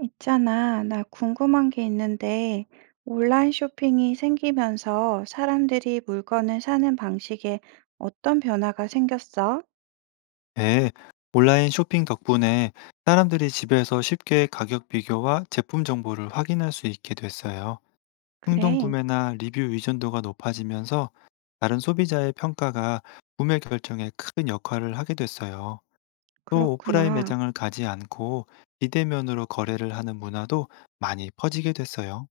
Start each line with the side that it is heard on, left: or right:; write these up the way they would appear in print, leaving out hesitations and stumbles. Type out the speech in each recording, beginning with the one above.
right: 있잖아, 나 궁금한 게 있는데, 온라인 쇼핑이 생기면서 사람들이 물건을 사는 방식에 어떤 변화가 생겼어?
left: 네, 온라인 쇼핑 덕분에 사람들이 집에서 쉽게 가격 비교와 제품 정보를 확인할 수 있게 됐어요. 충동
right: 그래,
left: 구매나 리뷰 의존도가 높아지면서 다른 소비자의 평가가 구매 결정에 큰 역할을 하게 됐어요. 또 오프라인
right: 그렇구나.
left: 매장을 가지 않고 비대면으로 거래를 하는 문화도 많이 퍼지게 됐어요.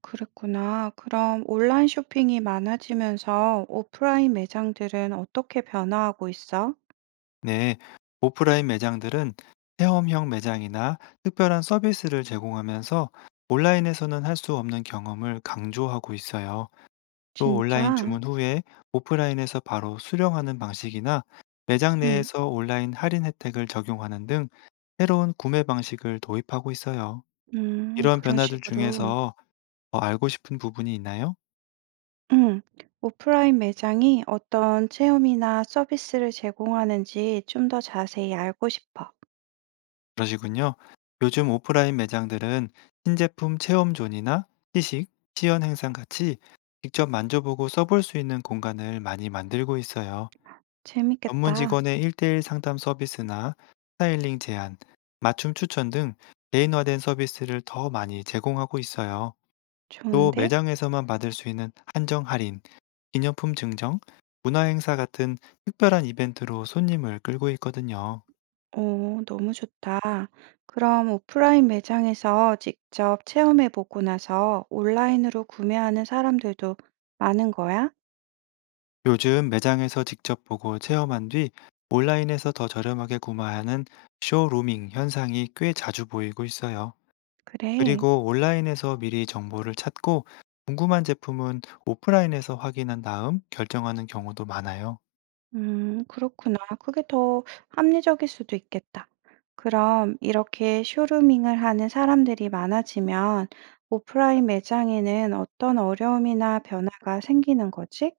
right: 그랬구나. 그럼 온라인 쇼핑이 많아지면서 오프라인 매장들은 어떻게 변화하고 있어?
left: 네, 오프라인 매장들은 체험형 매장이나 특별한 서비스를 제공하면서 온라인에서는 할 수 없는 경험을 강조하고 있어요. 또 온라인
right: 진짜?
left: 주문 후에 오프라인에서 바로 수령하는 방식이나 매장
right: 응,
left: 내에서 온라인 할인 혜택을 적용하는 등 새로운 구매 방식을 도입하고 있어요. 이런
right: 그런
left: 변화들
right: 식으로.
left: 중에서 더 알고 싶은 부분이 있나요?
right: 응, 오프라인 매장이 어떤 체험이나 서비스를 제공하는지 좀 더 자세히 알고 싶어.
left: 그러시군요. 요즘 오프라인 매장들은 신제품 체험존이나 시식, 시연 행상 같이 직접 만져보고 써볼 수 있는 공간을 많이 만들고 있어요. 전문
right: 재밌겠다.
left: 직원의 1대1 상담 서비스나 스타일링 제안, 맞춤 추천 등 개인화된 서비스를 더 많이 제공하고 있어요. 또
right: 좋은데?
left: 매장에서만 받을 수 있는 한정 할인, 기념품 증정, 문화 행사 같은 특별한 이벤트로 손님을 끌고 있거든요.
right: 오, 너무 좋다. 그럼 오프라인 매장에서 직접 체험해보고 나서 온라인으로 구매하는 사람들도 많은 거야?
left: 요즘 매장에서 직접 보고 체험한 뒤 온라인에서 더 저렴하게 구매하는 쇼루밍 현상이 꽤 자주 보이고 있어요.
right: 그래.
left: 그리고 온라인에서 미리 정보를 찾고 궁금한 제품은 오프라인에서 확인한 다음 결정하는 경우도 많아요.
right: 그렇구나. 그게 더 합리적일 수도 있겠다. 그럼 이렇게 쇼루밍을 하는 사람들이 많아지면 오프라인 매장에는 어떤 어려움이나 변화가 생기는 거지?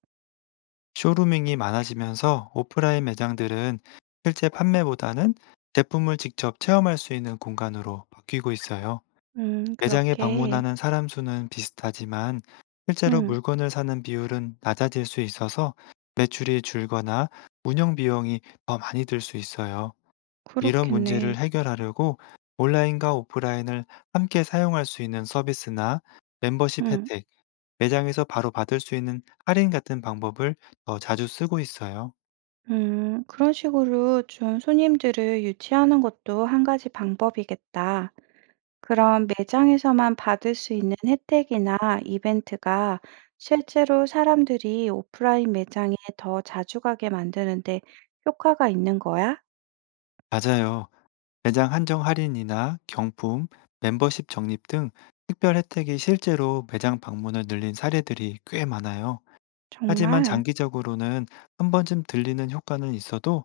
left: 쇼루밍이 많아지면서 오프라인 매장들은 실제 판매보다는 제품을 직접 체험할 수 있는 공간으로 바뀌고 있어요. 매장에
right: 그렇게.
left: 방문하는 사람 수는 비슷하지만 실제로
right: 음,
left: 물건을 사는 비율은 낮아질 수 있어서 매출이 줄거나 운영 비용이 더 많이 들 수 있어요. 이런
right: 그렇겠네.
left: 문제를 해결하려고 온라인과 오프라인을 함께 사용할 수 있는 서비스나 멤버십
right: 음.
left: 혜택, 매장에서 바로 받을 수 있는 할인 같은 방법을 더 자주 쓰고 있어요.
right: 그런 식으로 좀 손님들을 유치하는 것도 한 가지 방법이겠다. 그럼 매장에서만 받을 수 있는 혜택이나 이벤트가 실제로 사람들이 오프라인 매장에 더 자주 가게 만드는데 효과가 있는 거야?
left: 맞아요. 매장 한정 할인이나 경품, 멤버십 적립 등 특별 혜택이 실제로 매장 방문을 늘린 사례들이 꽤 많아요. 하지만
right: 정말?
left: 장기적으로는 한 번쯤 들리는 효과는 있어도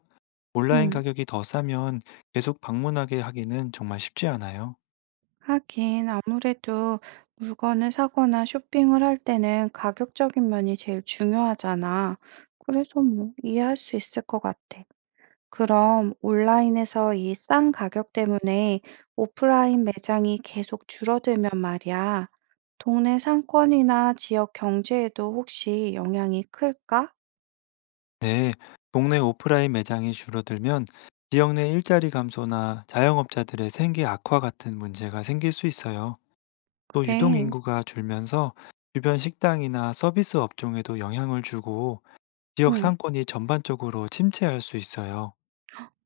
left: 온라인
right: 음,
left: 가격이 더 싸면 계속 방문하게 하기는 정말 쉽지 않아요.
right: 하긴 아무래도 물건을 사거나 쇼핑을 할 때는 가격적인 면이 제일 중요하잖아. 그래서 뭐 이해할 수 있을 것 같아. 그럼 온라인에서 이 싼 가격 때문에 오프라인 매장이 계속 줄어들면 말이야. 동네 상권이나 지역 경제에도 혹시 영향이 클까?
left: 네, 동네 오프라인 매장이 줄어들면 지역 내 일자리 감소나 자영업자들의 생계 악화 같은 문제가 생길 수 있어요. 또 유동
right: 그래,
left: 인구가 줄면서 주변 식당이나 서비스 업종에도 영향을 주고 지역
right: 응,
left: 상권이 전반적으로 침체할 수 있어요.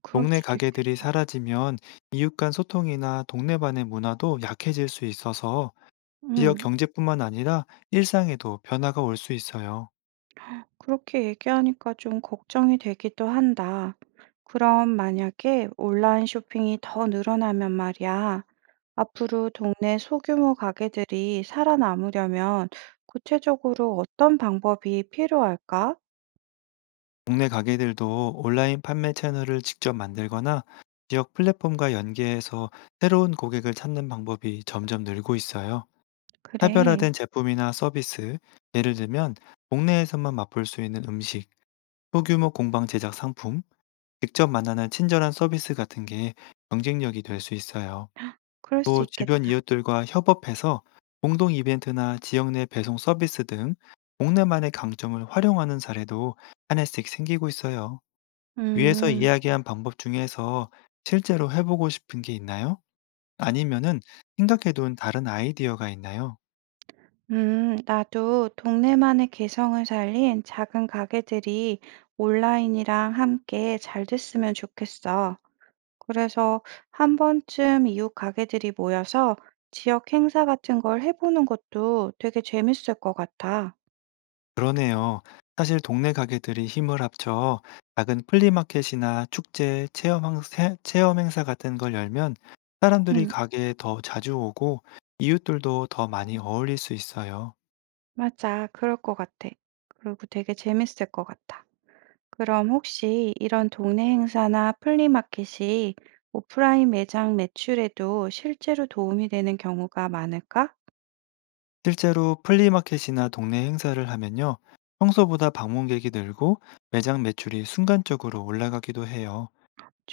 right: 그럴
left: 동네
right: 수도
left: 가게들이
right: 있겠다.
left: 사라지면 이웃 간 소통이나 동네만의 문화도 약해질 수 있어서 지역
right: 응,
left: 경제뿐만 아니라 일상에도 변화가 올 수 있어요.
right: 그렇게 얘기하니까 좀 걱정이 되기도 한다. 그럼 만약에 온라인 쇼핑이 더 늘어나면 말이야. 앞으로 동네 소규모 가게들이 살아남으려면 구체적으로 어떤 방법이 필요할까?
left: 동네 가게들도 온라인 판매 채널을 직접 만들거나 지역 플랫폼과 연계해서 새로운 고객을 찾는 방법이 점점 늘고 있어요.
right: 그래,
left: 차별화된 제품이나 서비스, 예를 들면 동네에서만 맛볼 수 있는 음식, 소규모 공방 제작 상품, 직접 만나는 친절한 서비스 같은 게 경쟁력이 될 수 있어요.
right: 그럴 수
left: 또 주변
right: 있겠다.
left: 이웃들과 협업해서 공동 이벤트나 지역 내 배송 서비스 등 동네만의 강점을 활용하는 사례도 한 해씩 생기고 있어요. 위에서
right: 음,
left: 이야기한 방법 중에서 실제로 해보고 싶은 게 있나요? 아니면은 생각해둔 다른 아이디어가 있나요?
right: 나도 동네만의 개성을 살린 작은 가게들이 온라인이랑 함께 잘 됐으면 좋겠어. 그래서 한 번쯤 이웃 가게들이 모여서 지역 행사 같은 걸 해보는 것도 되게 재밌을 것 같아.
left: 그러네요. 사실 동네 가게들이 힘을 합쳐 작은 플리마켓이나 축제, 체험, 체험 행사 같은 걸 열면 사람들이
right: 음.
left: 가게에 더 자주 오고 이웃들도 더 많이 어울릴 수 있어요.
right: 맞아. 그럴 것 같아. 그리고 되게 재밌을 것 같아. 그럼 혹시 이런 동네 행사나 플리마켓이 오프라인 매장 매출에도 실제로 도움이 되는 경우가 많을까?
left: 실제로 플리마켓이나 동네 행사를 하면요. 평소보다 방문객이 늘고 매장 매출이 순간적으로 올라가기도 해요.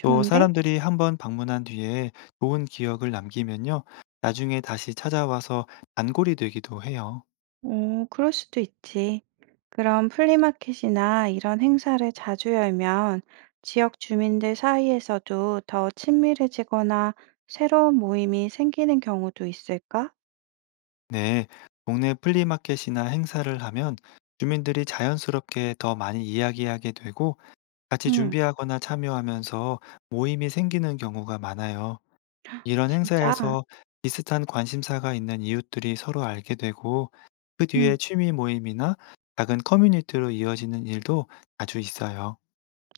left: 또 사람들이 한번 방문한 뒤에 좋은 기억을 남기면요. 나중에 다시 찾아와서 단골이 되기도 해요.
right: 오, 그럴 수도 있지. 그럼 플리마켓이나 이런 행사를 자주 열면 지역 주민들 사이에서도 더 친밀해지거나 새로운 모임이 생기는 경우도 있을까?
left: 네, 동네 플리마켓이나 행사를 하면 주민들이 자연스럽게 더 많이 이야기하게 되고 같이
right: 응,
left: 준비하거나 참여하면서 모임이 생기는 경우가 많아요. 이런
right: 진짜.
left: 행사에서 비슷한 관심사가 있는 이웃들이 서로 알게 되고 그 뒤에
right: 응.
left: 취미 모임이나 작은 커뮤니티로 이어지는 일도 자주 있어요.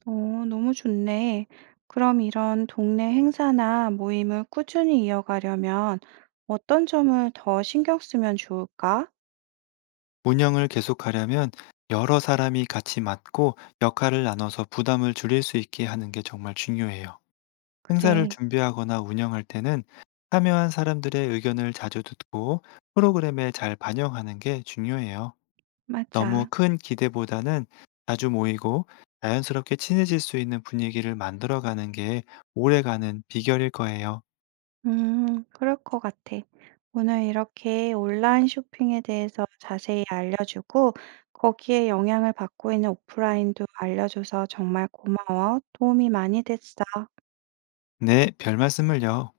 right: 어, 너무 좋네. 그럼 이런 동네 행사나 모임을 꾸준히 이어가려면 어떤 점을 더 신경 쓰면 좋을까?
left: 운영을 계속하려면 여러 사람이 같이 맡고 역할을 나눠서 부담을 줄일 수 있게 하는 게 정말 중요해요. 행사를
right: 그래,
left: 준비하거나 운영할 때는 참여한 사람들의 의견을 자주 듣고 프로그램에 잘 반영하는 게 중요해요. 너무
right: 맞아.
left: 큰 기대보다는 자주 모이고 자연스럽게 친해질 수 있는 분위기를 만들어가는 게 오래가는 비결일 거예요.
right: 그럴 것 같아. 오늘 이렇게 온라인 쇼핑에 대해서 자세히 알려주고 거기에 영향을 받고 있는 오프라인도 알려줘서 정말 고마워. 도움이 많이 됐어.
left: 네, 별 말씀을요.